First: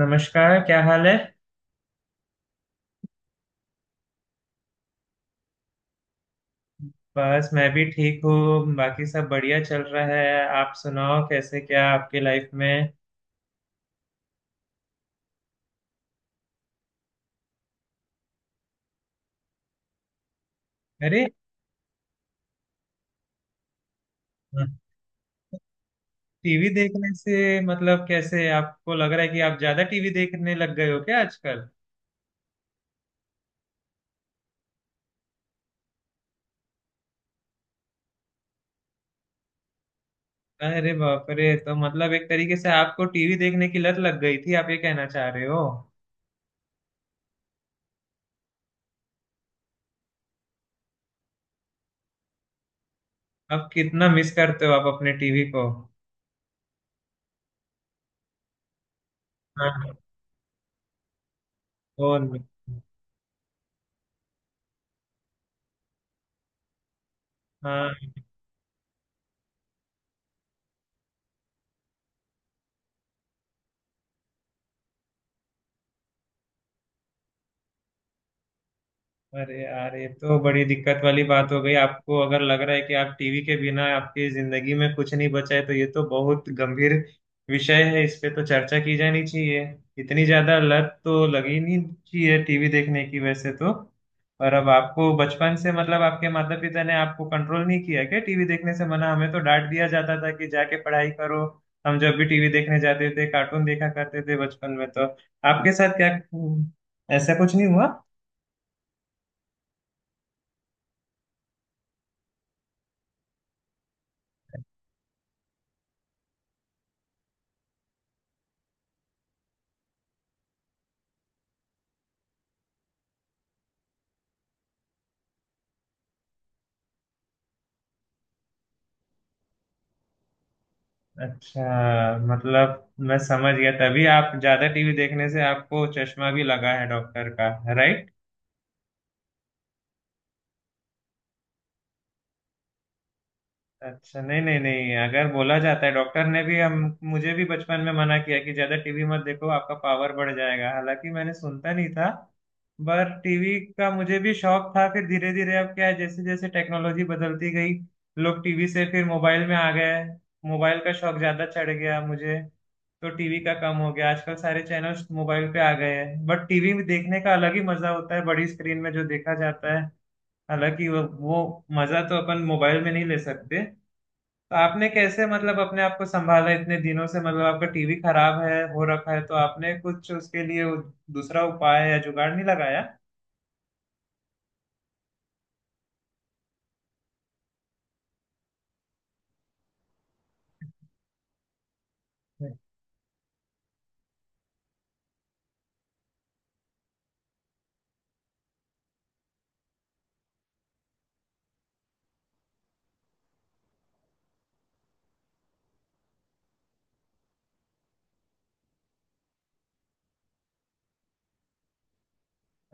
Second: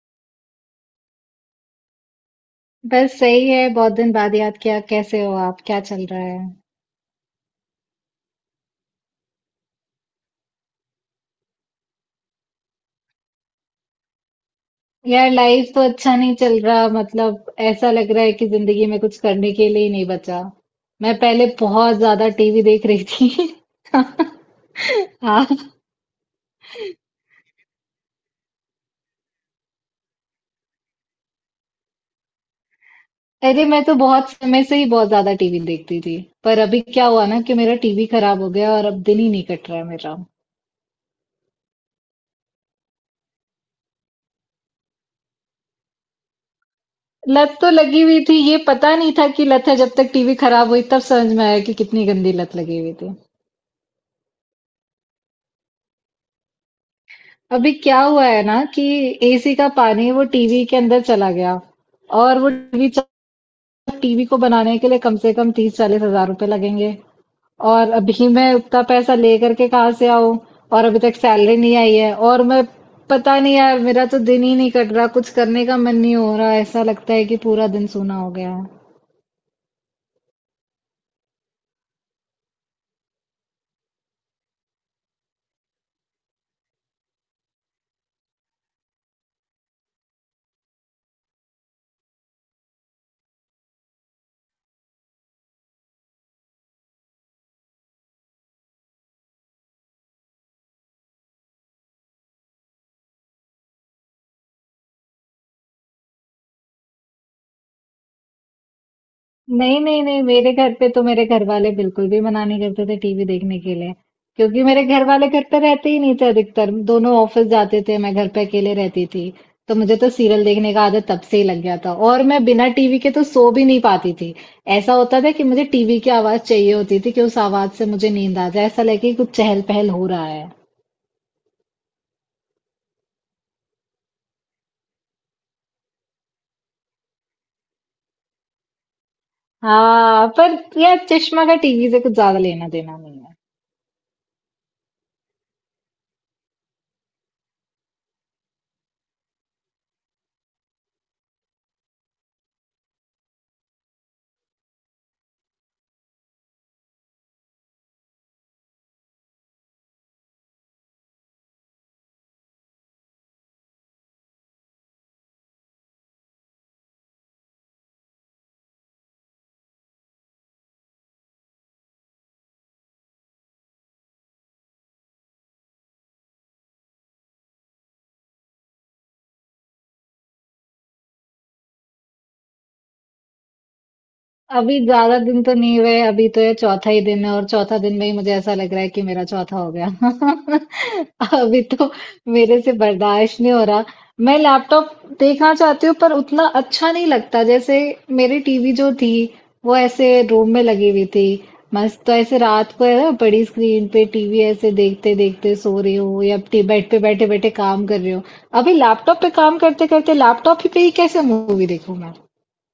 नमस्कार। क्या हाल है? बस सही है। बहुत दिन बाद याद किया, कैसे हो आप? क्या चल रहा है? बस मैं भी ठीक हूँ। बाकी सब बढ़िया चल रहा है। आप सुनाओ, कैसे क्या आपके लाइफ में। यार, लाइफ तो अच्छा नहीं चल रहा। मतलब ऐसा लग रहा है कि जिंदगी में कुछ करने के लिए ही नहीं बचा। मैं अरे। पहले बहुत ज्यादा टीवी देख रही थी। हाँ। टीवी देखने से मतलब? कैसे आपको लग रहा है कि आप ज्यादा टीवी देखने लग गए हो क्या आजकल? अरे, मैं तो बहुत समय से ही बहुत ज्यादा टीवी देखती थी। पर अभी क्या हुआ ना कि मेरा टीवी खराब हो गया और अब दिन ही नहीं कट रहा है मेरा। अरे बाप रे! तो मतलब एक तरीके से आपको टीवी देखने की लत लग गई थी, आप ये कहना चाह रहे हो? लत तो लगी हुई थी, ये पता नहीं था कि लत है। जब तक टीवी खराब हुई तब समझ में आया कि कितनी गंदी लत लगी हुई थी। अब कितना मिस करते हो आप अपने टीवी को? अभी क्या हुआ है ना कि एसी का हाँ। पानी वो टीवी के अंदर चला गया। फोन और में। वो टीवी, टीवी को बनाने के लिए कम से कम 30-40 हज़ार रुपए लगेंगे। और हाँ। अभी मैं उतना पैसा लेकर के कहाँ से आऊं? और अभी तक सैलरी नहीं आई है। और मैं, पता नहीं यार, मेरा तो दिन ही नहीं कट रहा। कुछ करने का मन नहीं हो रहा। ऐसा लगता है कि पूरा दिन सूना हो गया है। अरे यार, ये तो बड़ी दिक्कत वाली बात हो गई। आपको अगर लग रहा है कि आप टीवी के बिना आपकी जिंदगी में कुछ नहीं बचा है तो ये तो बहुत गंभीर विषय है, इस पे तो चर्चा की जानी चाहिए। इतनी ज्यादा लत तो लगी नहीं चाहिए टीवी देखने की वैसे तो। पर अब आपको बचपन से मतलब आपके माता पिता ने आपको कंट्रोल नहीं किया क्या टीवी देखने से मना? हमें तो डांट दिया जाता था कि जाके पढ़ाई करो। हम जब भी टीवी देखने जाते थे कार्टून देखा करते थे बचपन में तो। आपके साथ क्या ऐसा कुछ नहीं हुआ? नहीं नहीं नहीं, मेरे घर पे तो मेरे घर वाले बिल्कुल भी मना नहीं करते थे टीवी देखने के लिए। क्योंकि मेरे घर वाले घर पे रहते ही नहीं थे, अधिकतर दोनों ऑफिस जाते थे। मैं घर पे अकेले रहती थी। तो मुझे तो सीरियल देखने का आदत तब से ही लग गया था। और मैं बिना टीवी के तो सो भी नहीं पाती थी। ऐसा होता था कि मुझे टीवी की आवाज चाहिए होती थी कि उस आवाज से मुझे नींद आ जाए, ऐसा लगे कि कुछ चहल पहल हो रहा है। अच्छा मतलब मैं समझ गया। तभी आप ज्यादा टीवी देखने से आपको चश्मा भी लगा है डॉक्टर का। राइट? हाँ, पर यार, चश्मा का टीवी से कुछ ज्यादा लेना देना नहीं है। अच्छा, नहीं नहीं नहीं, अगर बोला जाता है डॉक्टर ने भी, हम मुझे भी बचपन में मना किया कि ज्यादा टीवी मत देखो आपका पावर बढ़ जाएगा, हालांकि मैंने सुनता नहीं था। पर टीवी का मुझे भी शौक था। फिर धीरे धीरे अब क्या है जैसे जैसे टेक्नोलॉजी बदलती गई लोग टीवी से फिर मोबाइल में आ गए। मोबाइल का शौक ज्यादा चढ़ गया मुझे, तो टीवी का कम हो गया। आजकल सारे चैनल्स मोबाइल पे आ गए हैं बट टीवी में देखने का अलग ही मजा होता है, बड़ी स्क्रीन में जो देखा जाता है। हालांकि वो मजा तो अपन मोबाइल में नहीं ले सकते। तो आपने कैसे मतलब अपने आप को संभाला इतने दिनों से? मतलब आपका टीवी खराब है हो रखा है, तो आपने कुछ उसके लिए दूसरा उपाय या जुगाड़ नहीं लगाया? अभी ज्यादा दिन तो नहीं हुए, अभी तो ये चौथा ही दिन है। और चौथा दिन में ही मुझे ऐसा लग रहा है कि मेरा चौथा हो गया। अभी तो मेरे से बर्दाश्त नहीं हो रहा। मैं लैपटॉप देखना चाहती हूँ पर उतना अच्छा नहीं लगता। जैसे मेरी टीवी जो थी वो ऐसे रूम में लगी हुई थी, मस्त। तो ऐसे रात को है ना, बड़ी स्क्रीन पे टीवी ऐसे देखते देखते सो रही हूँ या बेड पे बैठे बैठे काम कर रही हूँ। अभी लैपटॉप पे काम करते करते लैपटॉप ही पे ही कैसे मूवी देखूं मैं?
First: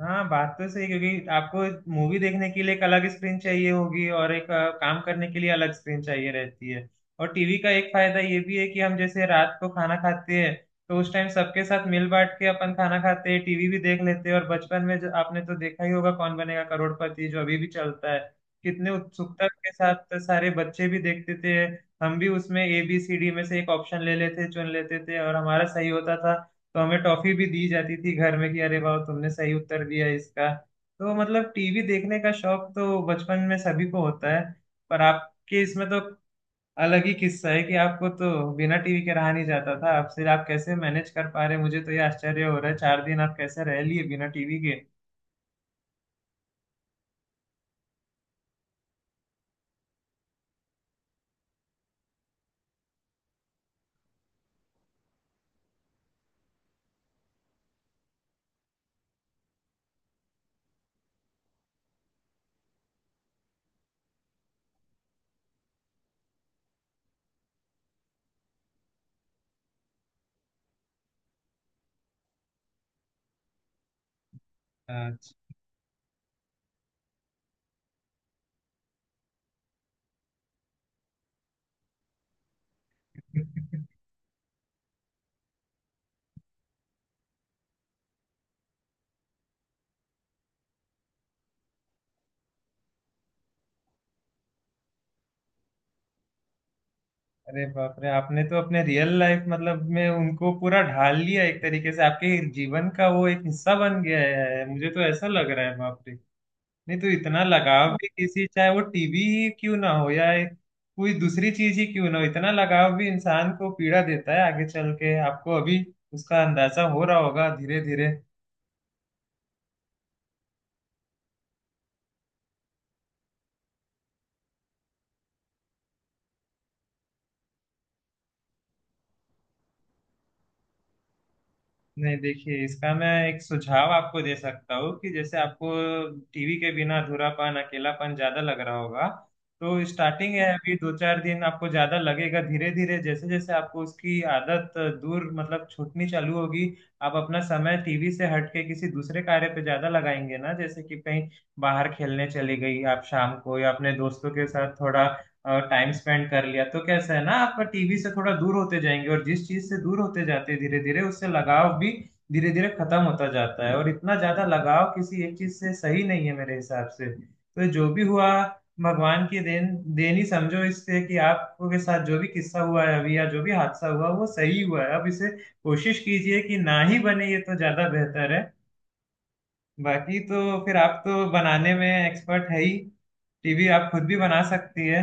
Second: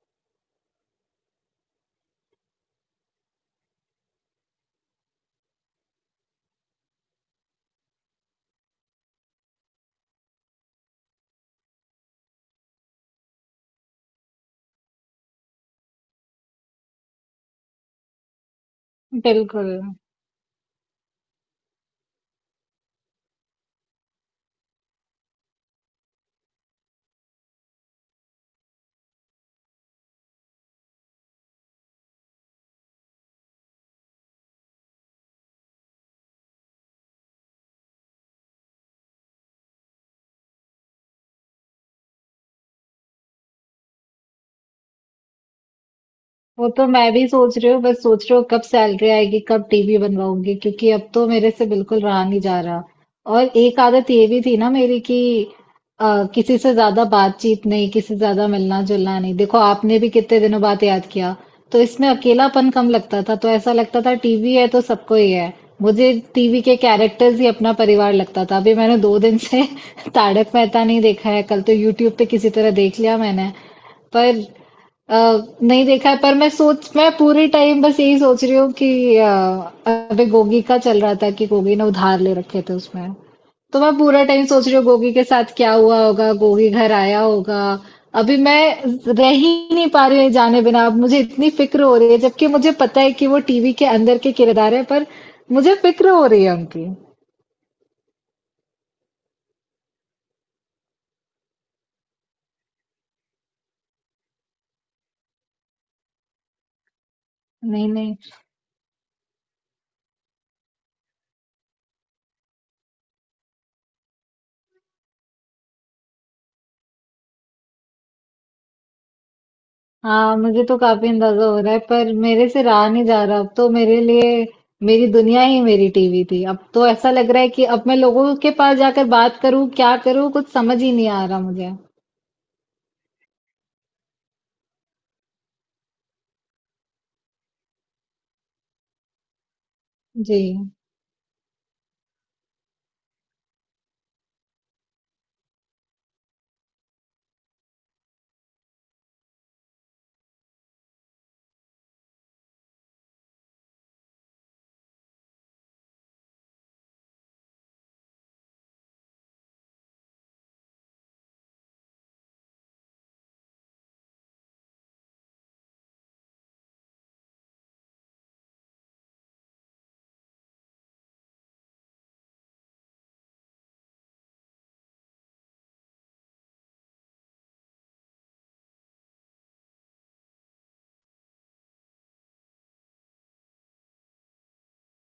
हाँ, बात तो सही है, क्योंकि आपको मूवी देखने के लिए एक अलग स्क्रीन चाहिए होगी और एक काम करने के लिए अलग स्क्रीन चाहिए रहती है। और टीवी का एक फायदा ये भी है कि हम जैसे रात को खाना खाते हैं तो उस टाइम सबके साथ मिल बांट के अपन खाना खाते हैं, टीवी भी देख लेते हैं। और बचपन में जो आपने तो देखा ही होगा, कौन बनेगा करोड़पति जो अभी भी चलता है, कितने उत्सुकता के बिल्कुल। साथ सारे बच्चे भी देखते थे। हम भी उसमें ए बी सी डी में से एक ऑप्शन ले लेते, चुन लेते थे और हमारा सही होता था। तो हमें टॉफी भी दी जाती थी घर में कि अरे वाह, तुमने सही उत्तर दिया इसका। तो मतलब टीवी देखने का शौक तो बचपन में सभी को होता है। पर आपके इसमें तो अलग ही किस्सा है कि आपको तो बिना टीवी के रहा नहीं जाता था आपसे। आप कैसे मैनेज कर पा रहे? मुझे तो ये आश्चर्य हो रहा है, 4 दिन आप कैसे रह लिए बिना टीवी के? वो तो मैं भी सोच रही हूँ। बस सोच रही हूँ कब सैलरी आएगी, कब टीवी बनवाऊंगी, क्योंकि अब तो मेरे से बिल्कुल रहा नहीं जा रहा। और एक आदत ये भी थी ना मेरी कि किसी से ज्यादा बातचीत नहीं, किसी से ज्यादा मिलना जुलना नहीं। देखो, आपने भी कितने दिनों बाद याद किया। तो इसमें अकेलापन कम लगता था। तो ऐसा लगता था टीवी है तो सबको ही है। मुझे टीवी के कैरेक्टर्स ही अपना परिवार लगता था। अभी मैंने 2 दिन से तारक मेहता नहीं देखा है। कल तो यूट्यूब पे किसी तरह देख लिया मैंने। पर अ, अच्छा। नहीं देखा है। पर मैं सोच मैं पूरे टाइम बस यही सोच रही हूँ कि अबे गोगी का चल रहा था कि गोगी ने उधार ले रखे थे उसमें। तो मैं पूरा टाइम सोच रही हूँ गोगी के साथ क्या हुआ होगा, गोगी घर आया होगा। अभी मैं रह ही नहीं पा रही हूँ जाने बिना। अब मुझे इतनी फिक्र हो रही है, जबकि मुझे पता है कि वो टीवी के अंदर के किरदार है। पर मुझे फिक्र हो रही है उनकी। अरे बाप रे! आपने तो अपने रियल लाइफ मतलब में उनको पूरा ढाल लिया एक तरीके से, आपके जीवन का वो एक हिस्सा बन गया है, मुझे तो ऐसा लग रहा है बाप रे। नहीं तो इतना नहीं लगाव भी नहीं। किसी, चाहे वो टीबी ही क्यों ना हो या कोई दूसरी चीज ही क्यों ना हो, इतना लगाव भी इंसान को पीड़ा देता है आगे चल के। आपको अभी उसका अंदाजा हो रहा होगा धीरे धीरे। हाँ, मुझे तो काफी अंदाजा हो रहा है पर मेरे से रहा नहीं जा रहा। अब तो मेरे लिए मेरी दुनिया ही मेरी टीवी थी। अब तो ऐसा लग रहा है कि अब मैं लोगों के पास जाकर बात करूं, क्या करूं, कुछ समझ ही नहीं आ रहा मुझे। नहीं देखिए, इसका मैं एक सुझाव आपको दे सकता हूँ कि जैसे आपको टीवी के बिना अधूरापन, अकेलापन ज्यादा लग रहा होगा तो स्टार्टिंग जी। है अभी, दो चार दिन आपको ज्यादा लगेगा। धीरे धीरे जैसे जैसे आपको उसकी आदत दूर मतलब छूटनी चालू होगी, आप अपना समय टीवी से हट के किसी दूसरे कार्य पे ज्यादा लगाएंगे ना, जैसे कि कहीं बाहर खेलने चली गई आप शाम को, या अपने दोस्तों के साथ थोड़ा टाइम स्पेंड कर लिया तो कैसा है ना, आप टीवी से थोड़ा दूर होते जाएंगे और जिस चीज से दूर होते जाते हैं धीरे धीरे उससे लगाव भी धीरे धीरे खत्म होता जाता है। और इतना ज्यादा लगाव किसी एक चीज से सही नहीं है मेरे हिसाब से। तो जो भी हुआ भगवान की देन, देन ही समझो इससे, कि आपके साथ जो भी किस्सा हुआ है अभी या जो भी हादसा हुआ वो सही हुआ है। अब इसे कोशिश कीजिए कि ना ही बने, ये तो ज्यादा बेहतर है। बाकी तो फिर आप तो बनाने में एक्सपर्ट है ही, टीवी आप खुद भी बना सकती है।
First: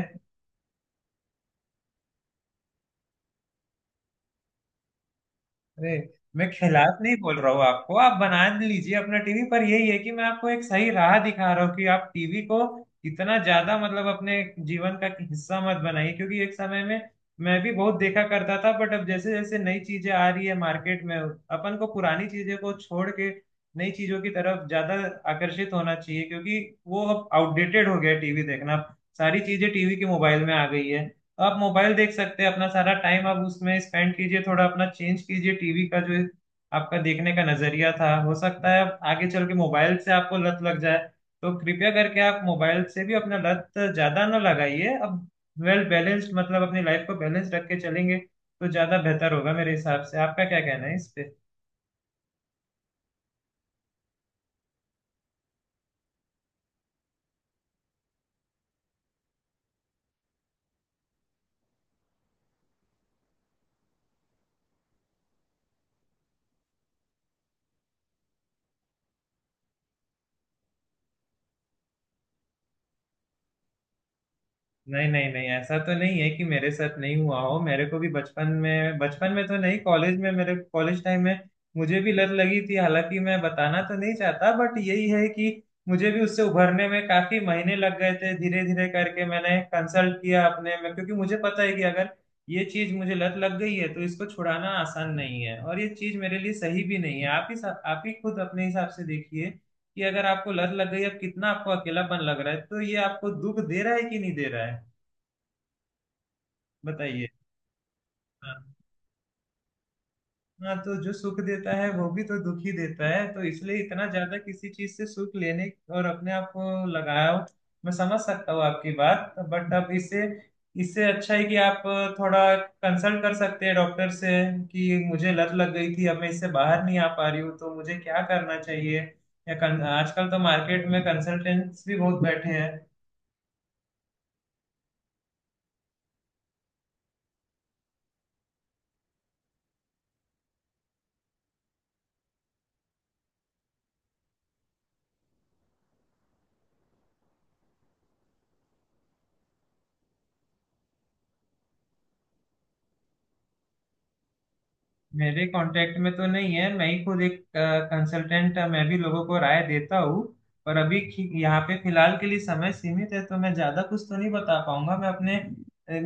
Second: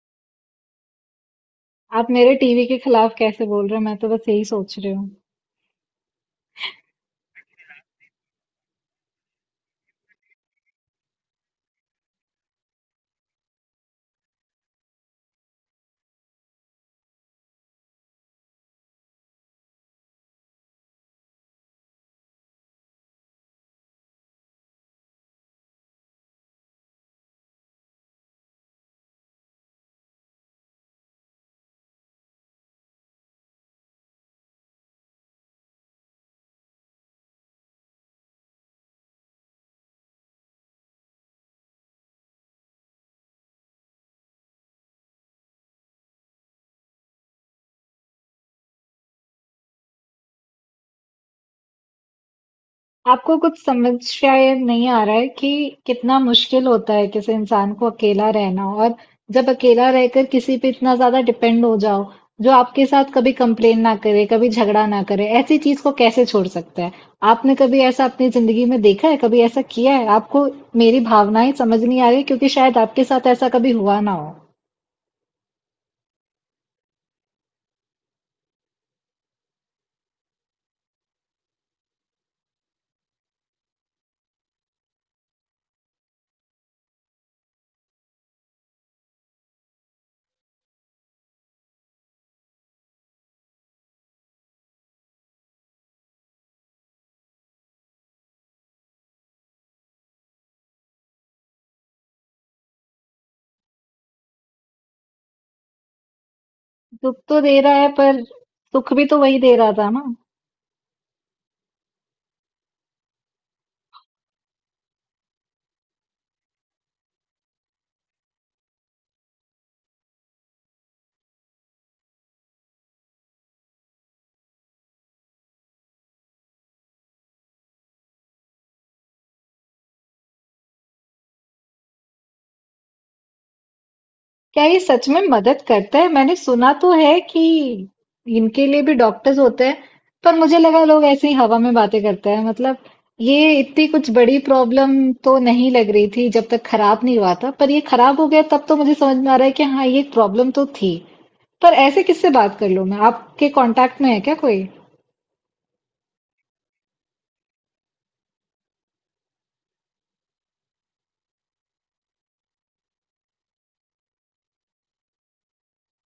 आप मेरे टीवी के खिलाफ कैसे बोल रहे हो? मैं तो बस यही सोच रही हूँ। अरे, मैं खिलाफ नहीं बोल रहा हूँ आपको। आप बना लीजिए अपना टीवी, पर यही है कि मैं आपको एक सही राह दिखा रहा हूँ कि आप टीवी को इतना ज्यादा मतलब अपने जीवन का हिस्सा मत बनाइए, क्योंकि एक समय में मैं भी बहुत देखा करता था, बट अब जैसे जैसे नई चीजें आ रही है मार्केट में अपन को पुरानी चीजें को छोड़ के नई चीजों की तरफ ज्यादा आकर्षित होना चाहिए, क्योंकि वो अब आउटडेटेड हो गया टीवी देखना। सारी चीजें टीवी के मोबाइल में आ गई है, आप मोबाइल देख सकते हैं। अपना सारा टाइम आप उसमें स्पेंड कीजिए, थोड़ा अपना चेंज कीजिए टीवी का जो आपका देखने का नजरिया था। हो सकता है आप आगे चल के मोबाइल से आपको लत लग जाए, तो कृपया करके आप मोबाइल से भी अपना लत ज्यादा ना लगाइए। अब वेल बैलेंस्ड मतलब अपनी लाइफ को बैलेंस रख के चलेंगे तो ज्यादा बेहतर होगा मेरे हिसाब से। आपका क्या कहना है इस पे? आपको कुछ समझ शायद नहीं आ रहा है कि कितना मुश्किल होता है किसी इंसान को अकेला रहना। और जब अकेला रहकर किसी पे इतना ज्यादा डिपेंड हो जाओ जो आपके साथ कभी कंप्लेन ना करे, कभी झगड़ा ना करे, ऐसी चीज को कैसे छोड़ सकता है? आपने कभी ऐसा अपनी जिंदगी में देखा है, कभी ऐसा किया है आपको? मेरी भावनाएं समझ नहीं आ रही क्योंकि शायद आपके साथ ऐसा कभी हुआ ना हो। नहीं नहीं नहीं, ऐसा तो नहीं है कि मेरे साथ नहीं हुआ हो। मेरे को भी बचपन में, बचपन में तो नहीं, कॉलेज में, मेरे कॉलेज टाइम में मुझे भी लत लगी थी, हालांकि मैं बताना तो नहीं चाहता, बट यही है कि मुझे भी उससे उभरने में काफी महीने लग गए थे। धीरे धीरे करके मैंने कंसल्ट किया अपने में, क्योंकि मुझे पता है कि अगर ये चीज मुझे लत लग गई है तो इसको छुड़ाना आसान नहीं है और ये चीज मेरे लिए सही भी नहीं है। आप ही खुद अपने हिसाब से देखिए कि अगर आपको लत लग गई है, कितना आपको अकेलापन लग रहा है, तो ये आपको दुख दे रहा है कि नहीं दे रहा है, दुख बताइए। तो दे रहा है, पर हाँ। सुख भी तो वही दे रहा था ना। हाँ, तो जो सुख देता है वो भी तो दुख ही देता है, तो इसलिए इतना ज्यादा किसी चीज से सुख लेने और अपने आप को लगाया हो। मैं समझ सकता हूँ आपकी बात, बट अब इससे इससे अच्छा है कि आप थोड़ा कंसल्ट कर सकते हैं डॉक्टर से कि मुझे लत लग गई थी, अब मैं इससे बाहर नहीं आ पा रही हूँ, तो मुझे क्या करना चाहिए। या आजकल तो मार्केट में कंसल्टेंट्स भी बहुत बैठे हैं। क्या ये सच में मदद करता है? मैंने सुना तो है कि इनके लिए भी डॉक्टर्स होते हैं। पर मुझे लगा लोग ऐसे ही हवा में बातें करते हैं। मतलब ये इतनी कुछ बड़ी प्रॉब्लम तो नहीं लग रही थी जब तक खराब नहीं हुआ था। पर ये खराब हो गया तब तो मुझे समझ में आ रहा है कि हाँ, ये एक प्रॉब्लम तो थी। पर ऐसे किससे बात कर लूं मैं? आपके कांटेक्ट में है क्या कोई? मेरे कांटेक्ट में तो नहीं है, मैं ही खुद एक कंसल्टेंट, मैं भी लोगों को राय देता हूँ। पर अभी यहाँ पे फिलहाल के लिए समय सीमित है, तो मैं ज्यादा कुछ तो नहीं बता पाऊंगा।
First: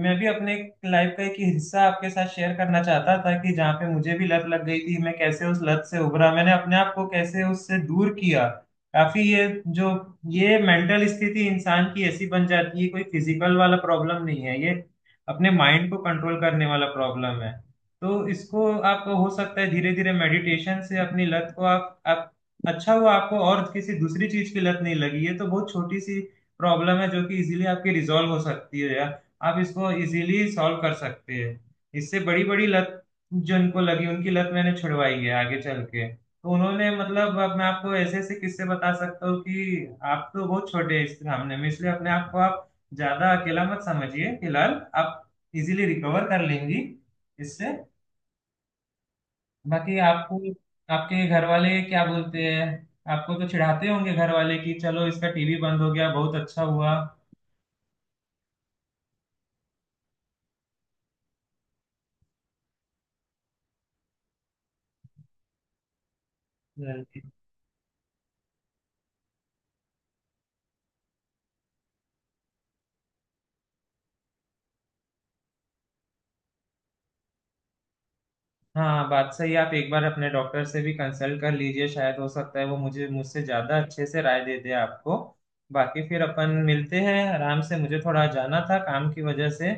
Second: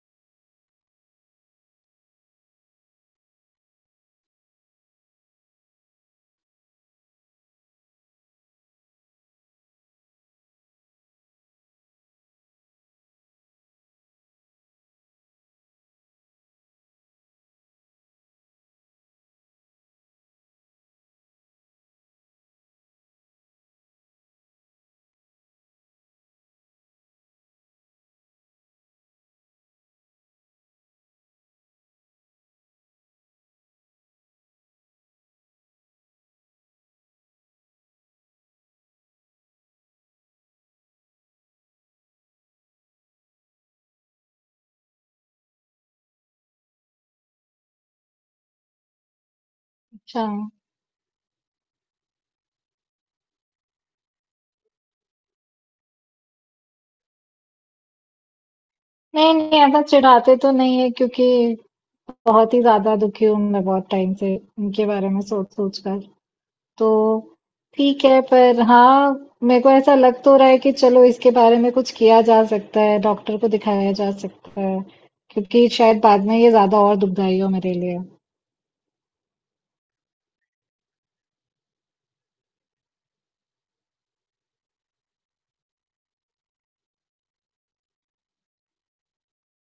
मैं भी अपने लाइफ का एक हिस्सा आपके साथ शेयर करना चाहता था, कि जहाँ पे मुझे भी लत लग गई थी, मैं कैसे उस लत से उभरा, मैंने अपने आप को कैसे उससे दूर किया। काफी जो ये मेंटल स्थिति इंसान की ऐसी बन जाती है, कोई फिजिकल वाला प्रॉब्लम नहीं है ये, अपने माइंड को कंट्रोल करने वाला प्रॉब्लम है। तो इसको आप हो सकता है धीरे धीरे मेडिटेशन से अपनी लत को आप। अच्छा हुआ आपको और किसी दूसरी चीज की लत नहीं लगी, ये तो बहुत छोटी सी प्रॉब्लम है, जो कि इजीली आपकी रिजॉल्व हो सकती है, या आप इसको इजीली सॉल्व कर सकते हैं। इससे बड़ी बड़ी लत जो इनको लगी, उनकी लत मैंने छुड़वाई है आगे चल के, तो उन्होंने मतलब, अब मैं आपको ऐसे ऐसे किस्से बता सकता हूँ कि आप तो बहुत छोटे हैं इस सामने में। इसलिए अपने आप को आप ज्यादा अकेला मत समझिए, फिलहाल आप इजीली रिकवर कर लेंगी इससे। बाकी अच्छा। आपको आपके घर वाले क्या बोलते हैं? आपको तो चिढ़ाते होंगे घर वाले कि चलो इसका टीवी बंद हो गया, बहुत अच्छा हुआ। नहीं नहीं, ऐसा चिढ़ाते तो नहीं है क्योंकि बहुत ही ज्यादा दुखी हूं मैं बहुत टाइम से इनके बारे में सोच सोच कर। तो हम्म। ठीक है। पर हाँ, मेरे को ऐसा लग तो रहा है कि चलो इसके बारे में कुछ किया जा सकता है, डॉक्टर को दिखाया जा सकता है, क्योंकि शायद बाद में ये ज्यादा और दुखदाई हो मेरे लिए। हाँ बात सही, आप एक बार अपने डॉक्टर से भी कंसल्ट कर लीजिए, शायद हो सकता है वो मुझे मुझसे ज्यादा अच्छे से राय दे दे आपको। बाकी फिर अपन मिलते हैं आराम से, मुझे थोड़ा जाना था काम की वजह से।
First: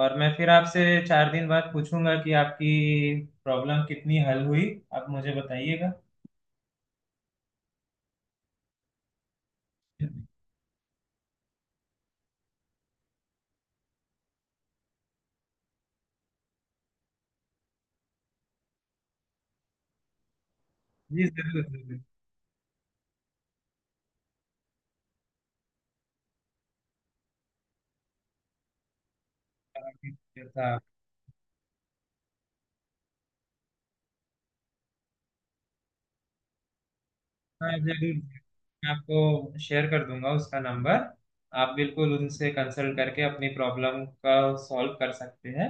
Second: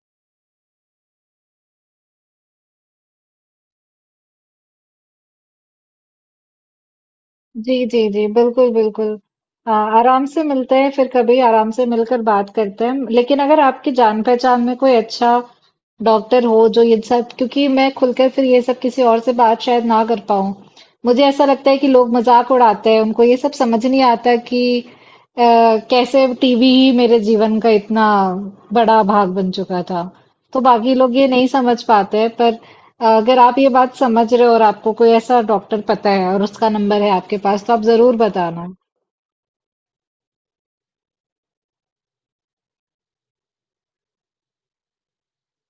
और मैं फिर आपसे 4 दिन बाद पूछूंगा कि आपकी प्रॉब्लम कितनी हल हुई, आप मुझे बताइएगा। जी, जी, जी, बिल्कुल, बिल्कुल। आराम से मिलते हैं, फिर कभी आराम से मिलकर बात करते हैं। लेकिन अगर आपकी जान-पहचान में कोई अच्छा डॉक्टर हो जो ये सब, क्योंकि मैं खुलकर फिर ये सब किसी और से बात शायद ना कर पाऊँ। मुझे जी ऐसा जरूर लगता है कि जरूर। लोग मज़ाक उड़ाते हैं, उनको ये सब समझ नहीं आता कि अ, कैसे टीवी ही मेरे जीवन का इतना बड़ा भाग बन चुका था। तो था। बाकी लोग ये नहीं समझ पाते हैं। पर अगर आप ये बात समझ रहे हो और आपको कोई ऐसा डॉक्टर पता है और उसका नंबर है आपके पास हाँ तो आप जरूर, जरूर बताना। मैं आपको शेयर कर दूंगा उसका नंबर। आप बिल्कुल उनसे कंसल्ट करके अपनी प्रॉब्लम का सॉल्व कर सकते हैं,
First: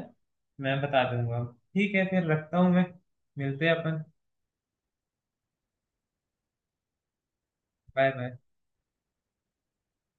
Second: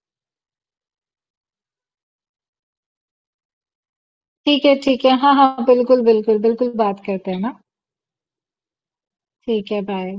मैं बता दूंगा। ठीक है फिर, रखता हूँ मैं। मिलते हैं अपन। ठीक है, ठीक है। हाँ हाँ, बिल्कुल बिल्कुल बिल्कुल, बात करते हैं ना। Bye bye. ठीक है, बाय।